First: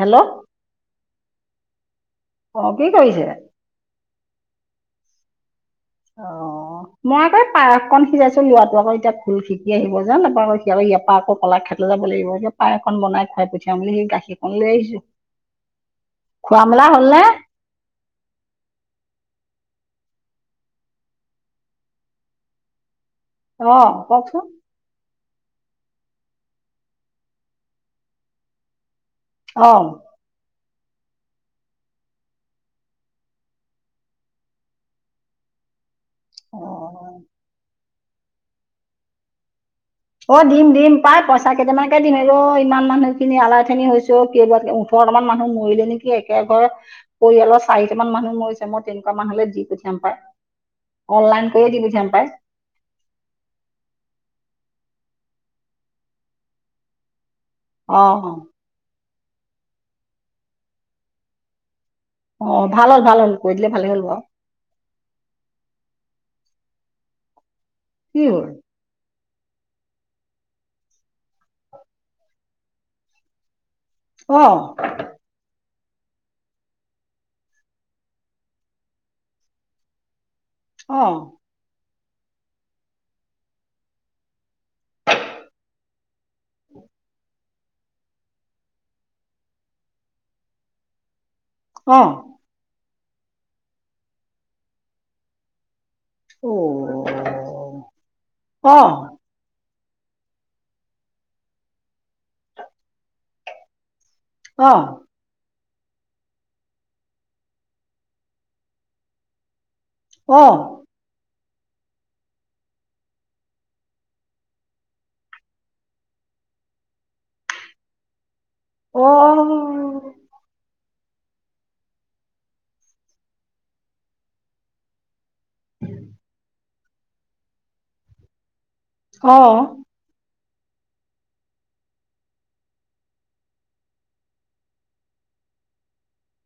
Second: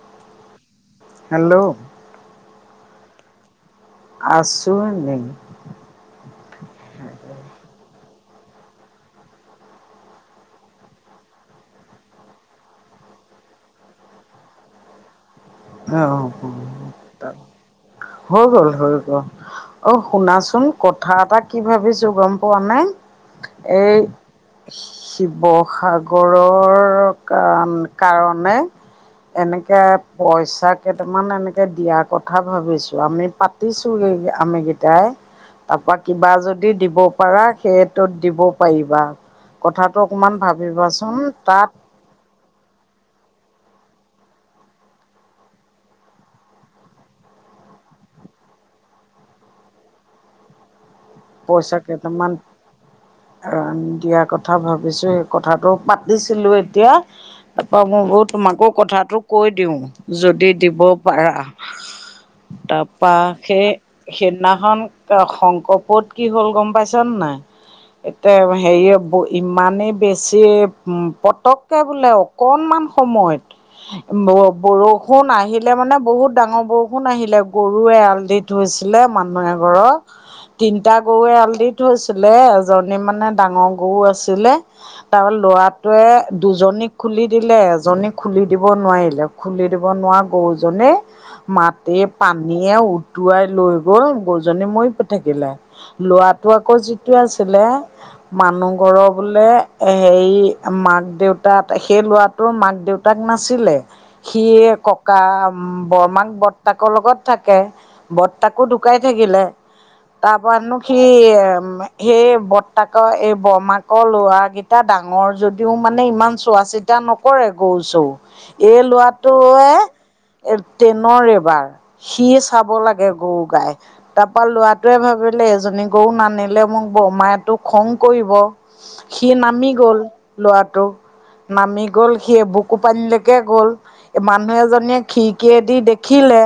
Hello! Hello! অঁ, কি কৰিছে? আছো এনেই। অঁ। মই আকৌ পায়সকণ সিজাইছো লৰাটো আকৌ এতিয়া ঢোল শিকি আহিব যোন নাপা সিয়াৰা আকৌ কলা খে- যাব লাগিব যে পায় এখন বনাই খুৱাই পঠিয়াম বুলি সেই গাখীৰকন লৈ আহিছো। হ'লনে অঁ। হৈ গল, হৈ গল। অঁ শুনাচোন কথা এটা কি ভাবিছো গম পোৱা নে? অঁ এই- কওকচোন শিৱসাগৰৰ কা কাৰণে- এনেকে অঁ পইচা কেইটামান এনেকে দিয়া কথা ভাবিছো। আমি পাতিছো আমি গিতাই তাপা- কিবা যদি দিব অঁ পাৰা সেইটোত দিব পাৰিবা। কথাটো অকণমান ভাবিবাচোন। তাত- একেদিন ৰ ইমান মানুহ খিনি আলাই আঠনি হৈছে অঁ কেইবা ওঠৰটামান মানুহ মৰিলে নেকি একে ঘৰ। পৰিয়ালৰ চাৰিটা মান মানুহ মৰিছে, মই তেনেকুৱা মানুহলৈ দি পঠিয়াম পায়। অনলাইন কৰি দি পঠিয়াম পায়। আ দিয়া কথা ভাবিছো, সেই কথাটো পাতিছিলো এতিয়া। তাৰপৰা মই ব অঁ তোমাকো কথাটো কৈ দিওঁ যদি দিব পাৰা। অঁ ভাল হ'ল তাপা ভাল হ'ল কৰি সে দিলে ভালেই হ'ল বাৰু সেই- সেইদিনাখন শংকৰ পুওত কি হ'ল গ'ম পাইছ ন নাই কি হ'ল এতিয়া হেৰিয়, ইমানেই বেছি পটককৈ বোলে অকণমান সময়ত ব বৰষুণ বৰষুণ আহিলে মানে বহুত ডাঙৰ বৰষুণ আহিলে গৰুৱে এৰাল দি থৈছিলে মানুহ এ ঘৰৰ এতা গৰুৱে এল দি থৈছিলে এজনী মানে ডাঙৰ গো আছিলে তাৰ ল'ৰাটোৱে দুজনীক খুলি দিলে এজনীক খুলি দিব নোৱাৰিলে খুলি দিব নোৱাৰা গৰুজনী মাটিৰ পানীয়ে উটুৱাই লৈ গ'ল গো জনী মৰি থাকিলে। লৰাটো আকৌ যিটো আছিলে মানুহ ঘৰৰ, বোলে হেৰি মাক দেউতা সেই ল'ৰাটোৰ মাক দেউতাক নাছিলে। সিয়ে কক বৰমাক বৰ্তাকৰ লগত থাকে বৰ্তাকো ঢুকাই থাকিলে ব নো [unintelligible] সি এ সেই বৰ্তাকৰ এই বৰমাকৰ লোৱা কেইটা ডাঙৰ যদি তেওঁ মানে ইমান চোৱা চিতা নকৰে গৰু চৰু এই ল'ৰাটোৱে এ ট্ৰেইনৰ এবাৰ সি চাব লাগে গৰু গাই তাপা লৰাটোৱে ভাবে বোলে এজনী গৰু নানিলে মোক বৰমাইটো খং কৰিব সি নামি গল লৰাটো নামি গ'ল সি এবুকু পানী লকে গ'ল মানুহ এজনীয়ে খিৰিকীয়েদি দেখিলে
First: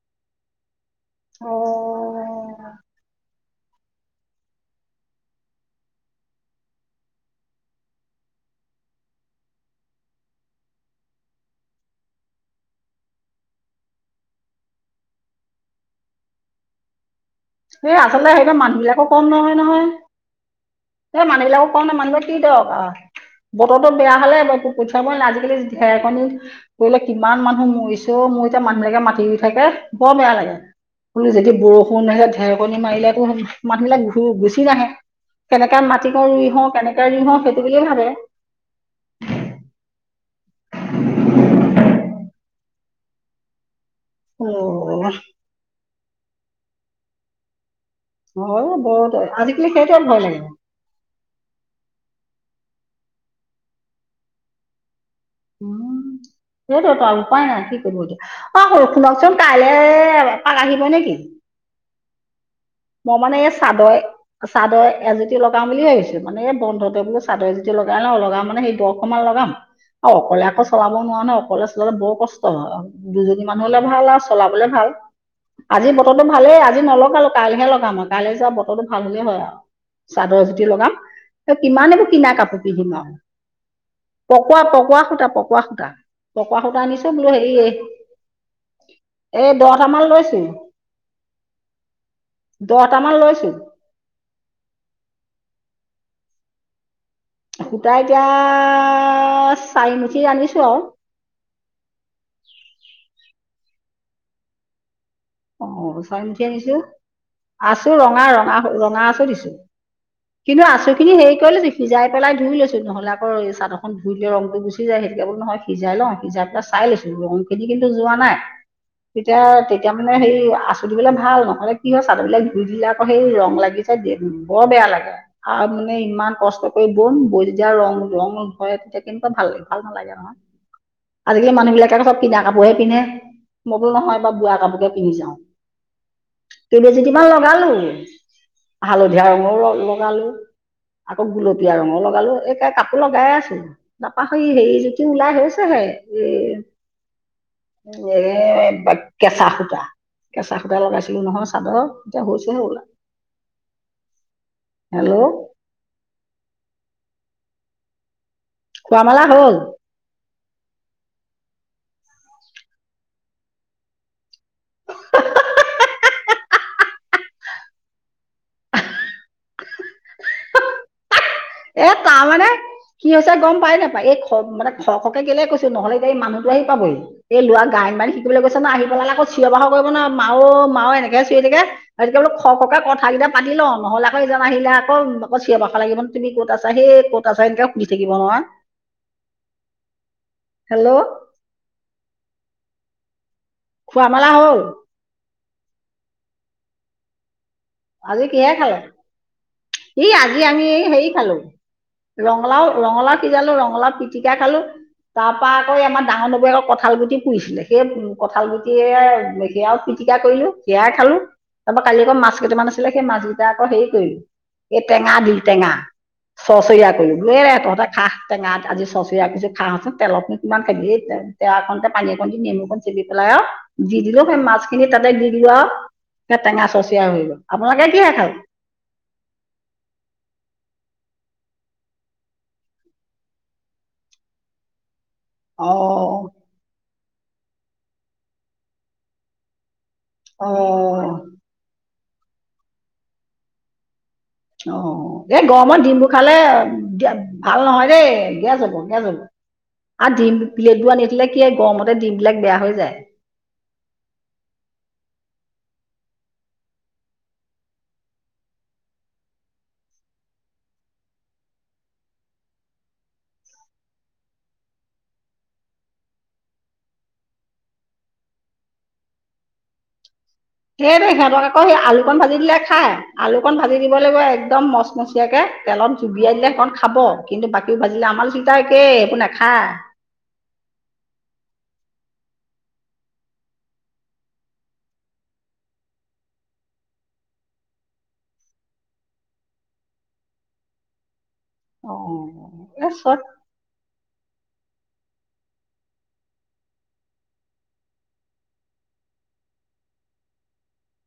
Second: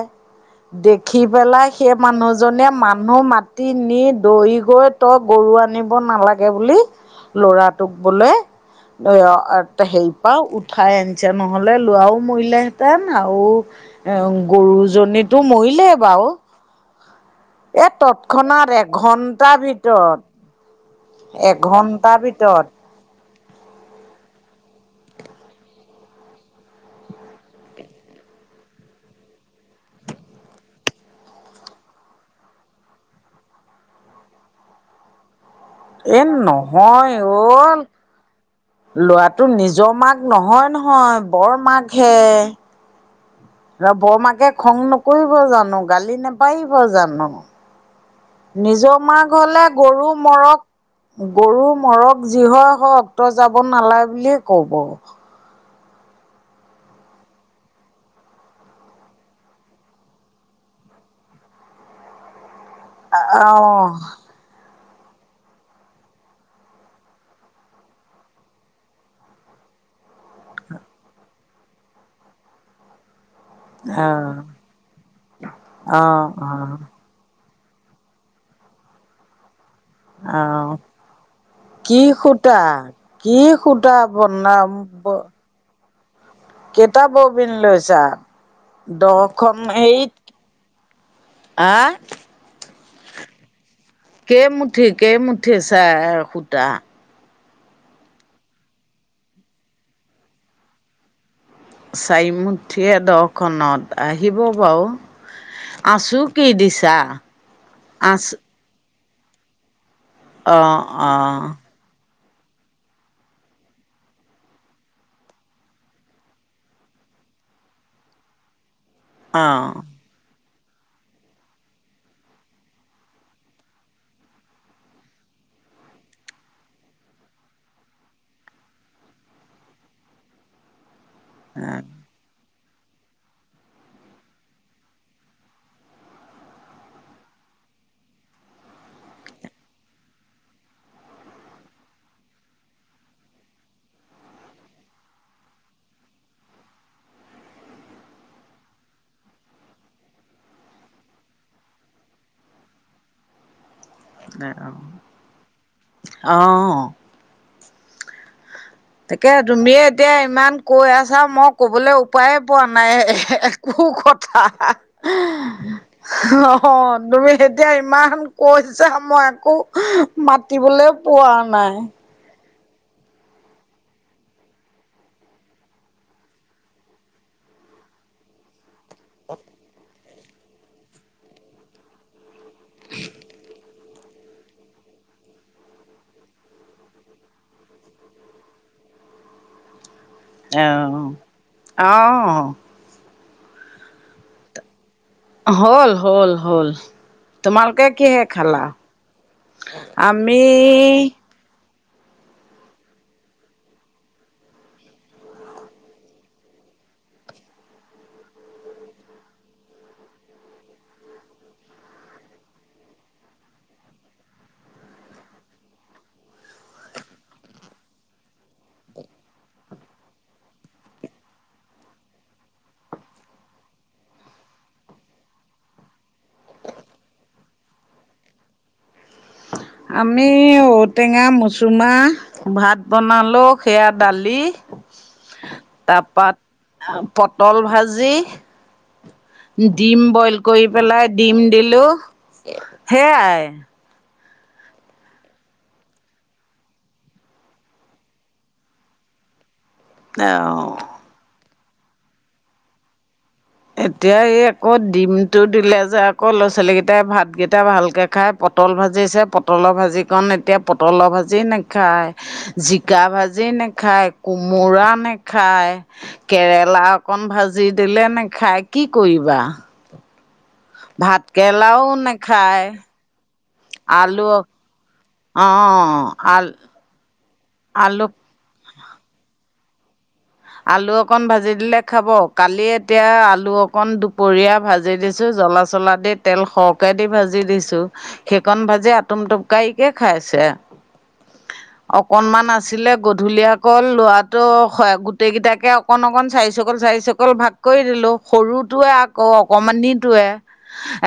দেখি অ। পেলাই সেই মানুহজনে মানুহ মাত তি নি দোৰি গৈ তই গৰু আনিব নালাগে বুলি ল'ৰাটোক বোলে এ হেৰি পা উঠাই আনিছে নহলে লোৱাও মৰিলেহেঁতেন আও এ গৰুজনীতো মৰিলেও বাও। এই আচলতে সেইে মানুহ বিলাকো কম নহয় নহয়। ভিতৰত এই মানুহ বিলাক কওঁ ন এঘণ্টাৰ মানুহক কি ভিতৰত দৰকাৰ। বতৰটো বেয়া হ'লে পঠিয়াব [unintelligible] আজিকালি ঢেৰেকণী কৰিলে কিমান মানুহ মৰিছে ও মোৰ এতিয়া মানুহবিলাকে মাতি দি থাকে বৰ বেয়া লাগে। বোলো যদি বৰষুণ আহে ঢেৰকণী মাৰিলেতো মানুহবিলাক গুচি নাহে। কেনেকে মাটি এ কণ ৰুই হওঁ কেনেকে নহয় ৰুই হওঁ ও সেইটো বুলিয়ে ভাবে লৰাটোৰ নিজৰ মাক নহয়, নহয় বৰ মাকহে বৰমাকে খং অ', নকৰিব জানো গালি নেপাৰিব জানোঁ হয় নিজৰ বহুত মাক হলে আজিকালি সেইটোৱে গৰু ভয় লাগে। মৰক গৰু মৰক যি হয় হওক তই যাব নালাগে বুলিয়ে কব। [inaudible] সেটো তোই উপায় নাই কি কৰিব দ অ', সো শুনকচোন কাইলৈ পাক আহিব নেকি? মই মানে এই আহ চাদই চাদৰ এজুতি লগাম বুলিয় ভাবিছোঁ মানে এই বন্ধতে বো চাদৰ এজুতি লগাই ন লগা মানে সেই দহশমান লগাম অ', অকলে আকৌ চলাব নোৱাৰা ন অকলে চলালে বৰ কষ্ট ও দুজনী মানুহলে ভাল আৰু আহ চলাবলে ভাল আজি বতৰটো আহ ভালেই আহ আজি নলও কাইলৈহে লগাম আৰু কাইলে যোৱা বতৰটো ভাল হলে হয় আৰু চাদৰ এজুতি আহ লগাম এ কিমান কি এইবোৰ কিনা সূতা কাপোৰ পিন্ধিম আৰু কি সূতা বনা পকোৱা পকোৱা সূতা পকোৱা সূতা পকুৱা সূতা কেইটা আনিছোঁ বোলো হেৰি ববিন লৈছা দহখন এই দহটামান হেৰিত লৈছুহি আহ দহটামান লৈছোঁ। কেই মুঠি কেইমুঠি চাৰ সূতা, সূতা এতিয়া চাৰিমুঠি আনিছো আৰু, চাই মুঠিয়ে দহ খনত আহিব বাৰু, অ আছো কি চাৰমুঠিয় দিছো দিছা আছো আছ ৰঙা ৰঙা ৰঙা আছো দিছো। অ কিন্তু আছো অ কিনি হেৰি কৰি লবি, সিজাই পেলাই ধুই লৈছোঁ নহলে আকো এই চাদৰখন ধুই তে ৰংটো গুচি যায় সেইটোকে বোল নহয় সিজাই লওঁ সিজাই পেলাই, চাই লৈছো ৰং খিনি কিন্তু যোৱা নাই তেতিয়া অ তেতিয়া, মানে হেৰি আচুটো দিলে বোলে ভাল নহ'লে কি হয় চাদৰ বিলাক ধুই দিলে আকৌ সেই ৰং লাগি যায় বৰ বেয়া লাগে। আৰু মানে ইমান কষ্ট কৰি বম, বৈ যদি আৰু ৰং ৰং নধৰে তেতিয়া কেনেকুৱা ভাল লাগে ভাল নালাগে আৰু, আজিকালি মানুহ বিলাকে চব কিনা কাপোৰহে পিন্ধে মই বোলে নহয় এইবাৰ বোৱা কাপোৰ কে, পিন্ধি যাওঁ, কেইবাজিতিমান লগালো। হালধীয়া ৰঙৰও লগালো। আকৌ গুলপিয়া ৰঙৰও লগালো, এই কাপোৰ লগাই এ আছো। তাপাহৰি হেৰি জুতি ওলাই হৈছে হে, এ বদ কেঁচা সূতা। কেঁচা সূতা লগাইছিলো নহয় চাদৰ এতিয়া হৈছেহে ওলা, নাই অ, হেল্ল' অ খোৱা মেলা তাকে হ'ল তুমিয়ে এতিয়া ইমান, কৈ আছা মই ক'বলৈ উপায়ে পোৱা নাই এ একো কথা আ, [unintelligible] অহ তুমি এতিয়া ইমান কৈছা মই একো, মাতিবলে পোৱা, নাই এ তাৰমানে, কি হৈছে গম পাই নাপাই এই খ মানে খ খ কে কেলে কৈছো নহ'লে এই মানুহটো আহি পাবহি। এই লৰা গাইয়ন বায়ন মান শিকিবলৈ গৈছো নহই আহি পেলাই আকৌ চিঞৰ বাখৰ কৰিব নহই মাও মাও এনেকেহে চিঞৰি থাকে। তাতকে বোলো খ খ কে কথা কেইটা পাতি লওঁ নহ'লে আকৌ সিজন আহিলে আকৌ চিঞৰ বাখৰ লাগিব ন, তুমি ক'ত আছা হে কত আছা এনেকে সুধি থাকিব নহই। অ হেল্ল' অ খোৱা মেলা হল? হল হ'ল হল, তোমাৰ এতিয়া কিহে আজি খালা? খালে ই আজি আমি হেৰি খালোঁ ৰঙালাও ৰঙালাও সিজালো ৰঙালাও পিটিকা খালো। তাৰ পা আকৌ আমাৰ ডাঙৰ নৌবৌয়েকে আকৌ কঁঠাল গুটি পুৰিছিলে সেই উ কঁঠাল গুটিয়ে সেয়া আৰু, পিটিকা কৰিলো সেয়াই খালো, তাৰ পৰা কালি আক মাছ, মা কেইটামান আছিলে সেই মাছ কেইটা আকৌ হেৰি কৰিলো এই টেঙা দিলো টেঙা। চচৰিয়া কৰিলো এ বোলো তহঁতে খাঁহ টেঙাত আজি চচৰিয়া কৰিছো খাঁচোন তেলত নু কিমান খাবি, তেখনতে পানী অকণ দি নেমু কন চেপি পেলাই আৰু দি দিলো সেই মাছখিনি তাতে দি দিলো আৰু, এ টেঙা চচিয়া হৈ গ'ল, আপোনালোকে কিহে খাই আমি ঔটেঙা, মচুমাহ, ভাত বনালো সেয়া দালি, অ তাৰপা পটল ভাজি, ডিম, বইল কৰি অ পেলাই ডিম দিলোঁ সেয়াই, অ এই গৰমত ডিমবোৰ খালে ভাল নহয় দেই গেছ হ'ব গেছ হ'ব। [inaudible] আৰু ডিম প্লেট বোৰ আনি থিলে কি গৰমতে ডিম বিলাক বেয়া হৈ যায়। এতিয়া এই আকৌ ডিমটো দিলে যে আকৌ ল'ৰা ছোৱালীকেইটাই ভাতকেইটা ভালকে। খাই পটল ভাজিছে পটলৰ ভাজিকণ এতিয়া পটলৰ ভাজি নাখায়। জিকা ভাজি নাখায় কোমোৰা নাখায়। কেৰেলা অকণ ভাজি দিলে নেখাই কি কৰিবা। সেইতে ভাত সিহঁতক আকৌ সি কেৰেলাও আলুকন ভাজি দিলে নাখায় খাই আলুকন ভাজি দিব লাগিব আলু একদম মচমস। তেতিয়াকে তেলত অ' জুবিয়াই আল দিলে সেইকখন খাব কিন্তু বাকী ভাজিলে আলু আমাৰাল চিতা একেই একো নাখায়। আলু অকণ ভাজি দিলে খাব কালি এতিয়া আলু অকণ দুপৰীয়া ভাজি দিছো জলা। মচলা দি তেল সৰহকে দি ভাজি দিছো। সেইকণ ভাজি আটুম-টুকাইকে খাইছে। অকনমান অ' আছিলে এই চব গধূলি আকৌ ল'ৰা টো। গোটেইকেইটাকে অকণ অকণ চাৰিচকল চাৰিচকল ভাগ কৰি দিলোঁ সৰুটোৱে আকৌ অকণমানিটোৱে।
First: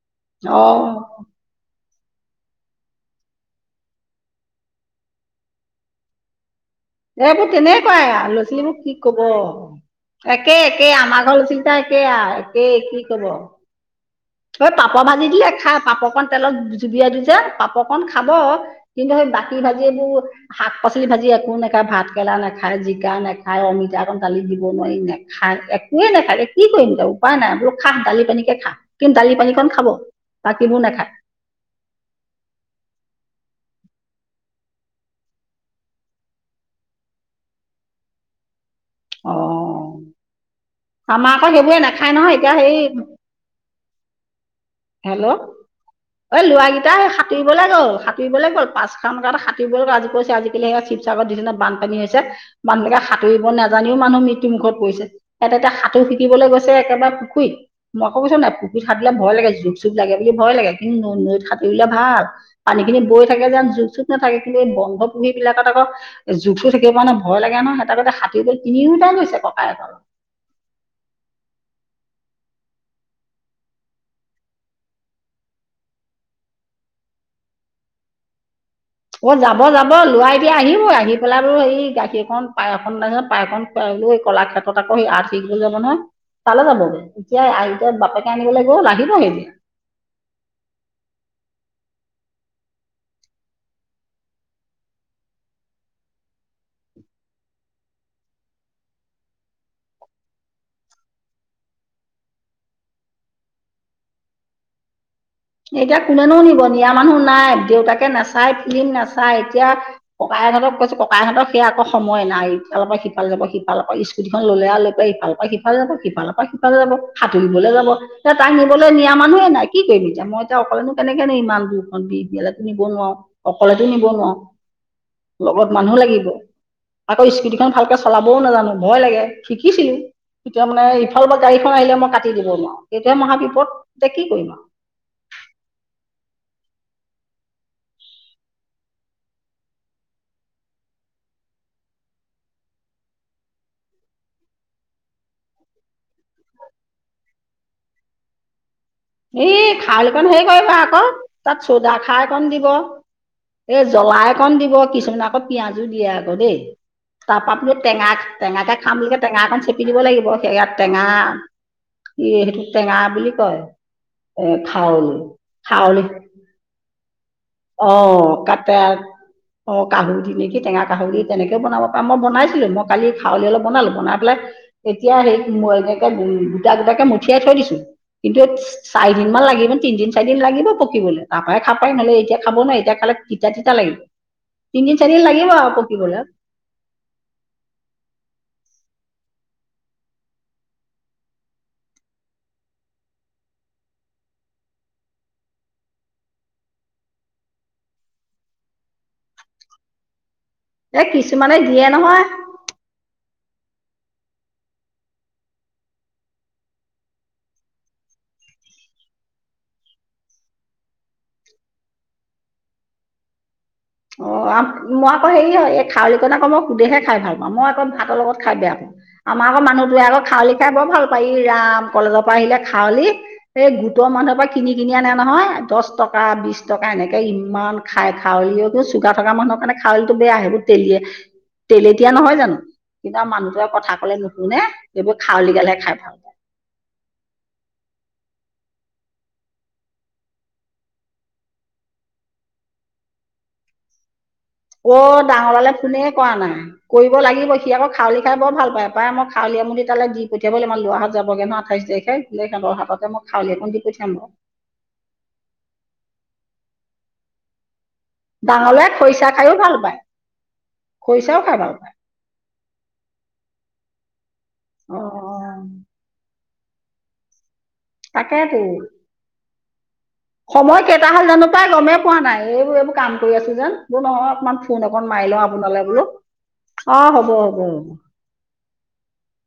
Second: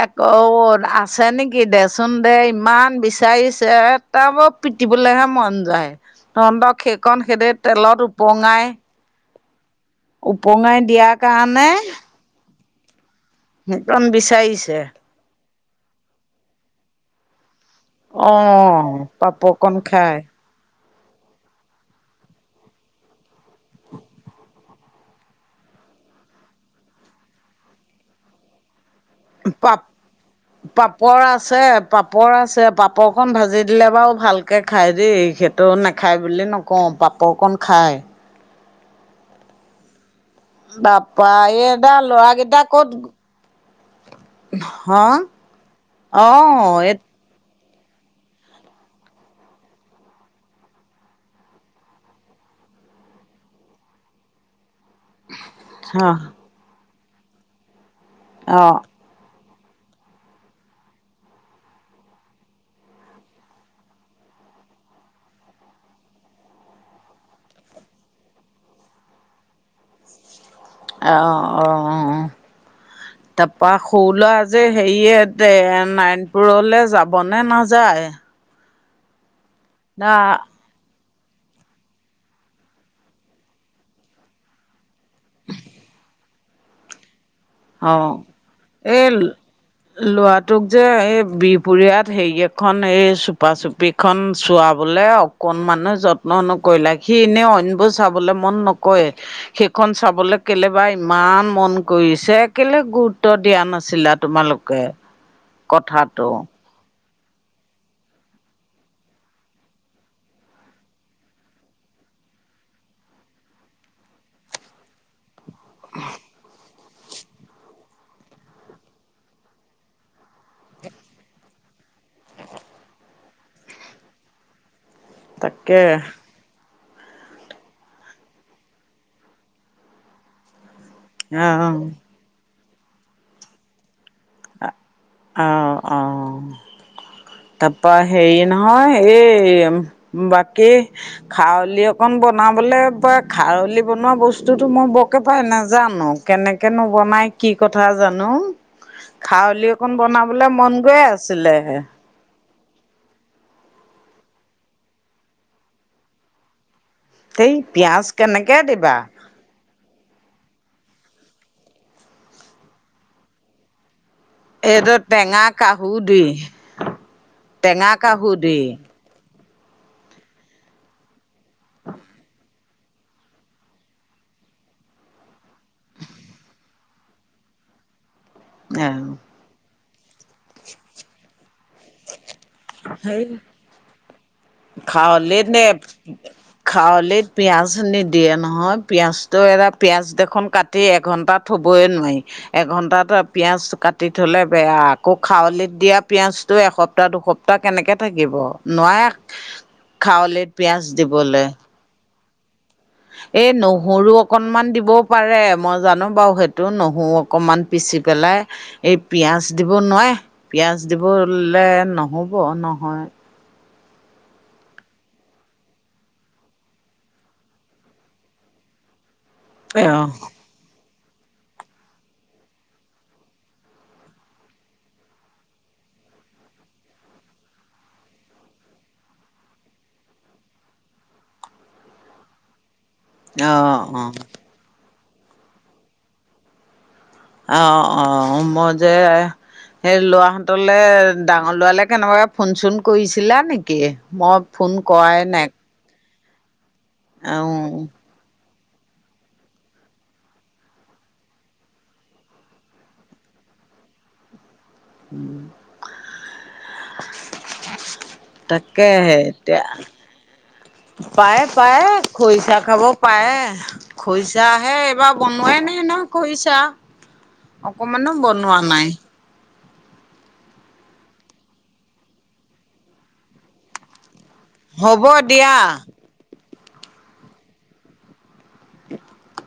এক ও। অ' আছে নেকি দেচোন দে ইমান বিচাৰিছে তাৰ ব পিটিবলৈহে মন যায়। তহত সেই। এইবোৰ কেনেকুৱাই ল'ৰা -ছোৱালীবোৰ কি ক'ব। একে উপঙাই একে দিয়াৰ আমাৰ ঘৰলৈৰ কাৰণে চিন্তা একে একে কি ক'ব। দম বিশ। ত পাপৰ ভাজি দিলে খাই পাপৰকণ তেলত জুবিয়াই দিছে পাপ। অকন খাব অ' কিন্তু সেই বাকী পাপৰকণ ভাজি খাই বোৰ। শাক -পাচলি ভাজি একো নেখায় ভাত কেৰাা নাখায় জিকা নেখায় অমিতা অকণ দালি দিব নোৱাৰি নেখায়। খাই একোৱে নাখাকে কি কৰিম এ উপায় নাই বোলো খা দালি পানী কে খা। কিন্তু দালি পানীকণ পাপ খাব বাকীবোৰ নাখায় পাপৰ আছে। পাপৰ আছে পাপৰখন ভাজি দিলে বাৰু ভালকৈ খায় দেই সেইটো নাখায় বুলি নকওঁ পাপ। পাপৰ কণ খায়। অ। বাপা আমাৰ আকৌ এই সেইবোৰে নাখায় ল'ৰা নহয় এতিয়া কেইটা সেই ক'ত। হা অ এট। সাঁতুৰিব লৈ গ'ল সাঁতুৰিব লৈ গ'ল পাঁচখম এটাত সাঁতুইবলৈ গছে আজি কৈছে আজিকালি সিহঁতে শিৱসাগৰ যিদিনা বানপানী হৈছে। মানুহকে সাঁতুব নাজানিও মানুহ মৃত্যুমুখত পৰিছে। ইতে এয়া সাঁতুৰি অ' শিকিবলৈ গৈছে একেবাই পুখুৰীত মই কৈছো নাই অ' পুখুৰী সাঁতুৰিলে ভয় লাগে। জুক- চুক লাগে বুলি ভয় লাগে কিন্তু নৈত সাঁতুৰিলে ভাল। পানী খিনি বৈ থাকে যেন জোক- চুক নাথাকে কিন্তু এই বন্ধ পুহী বিলাকত আকৌ। জোখটো থাকিব পৰা নে ভয় লাগে নহ সেইটাগতে হাতুৰাবলৈ গৈ তিনিও টা লৈ হৈছে ককাই কৰ লগত। আহ অ অ। তাৰপৰা সৰু ল আজি হেৰি সেতে নাৰায়ণপুৰলৈ যাবনে নাযায়। অ' যাব যাব না লআ এতিয়া আহিব আহিব। স পেলাই বো এ ই গাখীৰকখন পায় এ ব নাই পায় এক খুৱাইিলো কলা ক্ষেত্ৰ ত আকৌ সি আঁ শিকিবলৈ যাব নহয়। তালে যাব এতিয়া এতিয়া বাপেকে আনিবলৈ গ'ল আহিব সি। ল'ৰাটো ক যে এই বিহপুৰীয়াত হেৰি এখন এই চুপা চুপি। খন চোৱাবলৈ অকণমানো যত্ন নকৰিলে সি এনেই অন্যবোৰ চাবলৈ মন নকৰে। সেইখন চাবলৈ কেলেবা ইমান মন কৰিছে। কেলে গুৰুত্ব দিয়া নাছিলা তোমালোকে। এতিয়া কোনে কথাটো নো নিব নিয়া মানুহ নাই দেউতাকে নাচাই ফিলি্ম নাচায় এতিয়া। ককাই ইহঁতক কৈছো ককাইহঁতক সে আকৌ সময় নাই ইলপৰ সিফাল যাব সিফালক স্কুল। [unintelligible] সিফালপা যাব সিফালৰ পৰা সিফালে যাব সাঁতুৰিবলৈ যাব এ তাক নিবলৈ নিয়া মানুহে নাই কি কৰিবি এতিয়া মই এতিয়া অকলেনো কেনেকে ন ইমান দূৰখন বি [unintelligible] নিব নোৱাৰো অকলেতো নিব নোৱাৰো [inaudible] লগত মানুহ লাগিব আকৌ স্কুটিখন ভালকে চলাবও নাজানো ভয় লাগে শিকিছিলো তেতিয়া মানে সিফালৰ পৰা গাড়ীখন অ', আহিলে মই কাটি দিব নোৱাৰো সেইটোহে মহা বিপদ এতিয়া কি কৰিম আৰু অ অ তাপা হেৰি নহয় এই বাকী খাৰলি অকন বনাবলৈ প খাৰলি বনোৱা বস্তুতো মই বৰকে পাই নাজানো কেনেকেনো বনাই কি কথা জানো এ খাৰলি অকণ খাৰলিকণ হেৰি বনাবলৈ কৰিব মন গৈ আকৌ আছিলে তাত চৌদা খাৰ অকণ দিব এ জলা অকণ দিব কিছুমান আকৌ পিয়াঁজো দিয়ে আকৌ দেই সেই তপা পিয়াজ টেঙা কেনেকে টেঙাকে খাম দিবা বুলিহে টেঙা এখন চেপি দিব লাগিব সে ইয়াত টেঙা কি সেইটো টেঙা বুলি কয় এ এইটো খাওঁল টেঙা কাহু খাওল দি টেঙা অহ কাহু দি কাটে অ কাহুৰি নেকি টেঙা কাহুৰি তেনেকে বনাব পাৰ মই বনাইছিলো মই কালি খাৰলি অলপ বনালোঁ বনাই পেলাই এতিয়া সেই এনেকে উ গোটা গোটাকে মঠিয়াই থৈ দিছো কিন্তু চাৰিদিন মান লাগিব তিনদিন চাৰিদিন লাগিব পকিবলৈ তাপাহে খাব পাৰি নহ'লে এতিয়া খাব নোৱাৰি এতিয়া খালে সেই তিতা তিতা লাগিব তিন দিন চাৰিদিন লাগিব আৰু খাৰলিত পকিবলৈ খাৱলিত পিয়াঁজ নিদিয়ে নহয় পিয়াঁজটো এটা পিয়াজ দেখোন কাটি তি এঘণ্টা থ'বই নোৱাৰি এঘন্টা ত পিয়াঁজ কাটি থলে বেয়া আকৌ খাৱলিত দিয়া পিয়াঁজটো এসপ্তাহ দুসপ্তাহ ত কেনেকে থাকিব নোৱাৰে খাৱলিত পিয়াজ এ দিবলৈ কিছুমানে দিয়ে নহয় এই নহৰু অকণমান দিবও পাৰে মই জানো বাৰু সেইটো নহৰু অকণমান পিচি পেলাই এই পিয়াঁজ দিব নোৱাৰে পিয়াঁজ দিব হলে নহ'ব নহয় অ মই আকৌ হেৰি হয় এই খাউলীকণ আকৌ মই সুধেহে খাই ভাল পাওঁ মই আকৌ ভাতৰ লগত খাই বেয়া পাওঁ আমাৰ আকৌ অ মানুহটোৱে আকৌ খাউলি খাই বৰ ভাল পায় ই ৰাম কলেজৰ পৰা আহিলে খাৱলি এই গোটৰ মানুহৰ পৰা কিনি কিনি আনে নহয় দছ টকা বিছ টকা এনেকে ইমান খাই খাউলি ও টো চুগাৰ থকা মানুহৰ কাৰণে খাৱলিটো বেয়া সেইবোৰ তেলিয়া তেলতিয়া নহয় জানো কিন্তু আৰু মানুহটোৱে কথা অ অ কলে নুশুনে এইবোৰ খাউলি গালে খাই ভাল আহ অ মই যে সেই ল'ৰাহঁতলে ডাঙৰ ল'ৰালেকে কেনেবাকে ফোন চোন কৰিছিলা নেকি মই ফোন অ কৰাই নাই ডাঙৰ লৰালে ফোনে কৰা নাই কৰিব লাগিব সি অ'। আকৌ খাউলি খাই বৰ ভাল পায় [unintelligible] উম ডাঙৰলৰাই তাকেহে খৰিচা খায়ো এতিয়া ভাল পায় খৰিচাও পায় খাই ভাল পায় খৰিচা খাব পাৰে। খৰিচা হে এইবাৰ বনোৱাই অ' নাই নহয় খৰিচা খৰিচা অকমানো বনোৱা তাকেতো নাই। সময় কেইটা হল জানো প্ৰায় গমেই পোৱা নাই। এইবোৰ এইবোৰ কাম কৰি আছো যেন বোৰ নহয় অকমান ফোন হ'ব অকণ মাৰি লওঁ দিয়া। আপোনালে বোলো অ হ'ব হ'ব উম।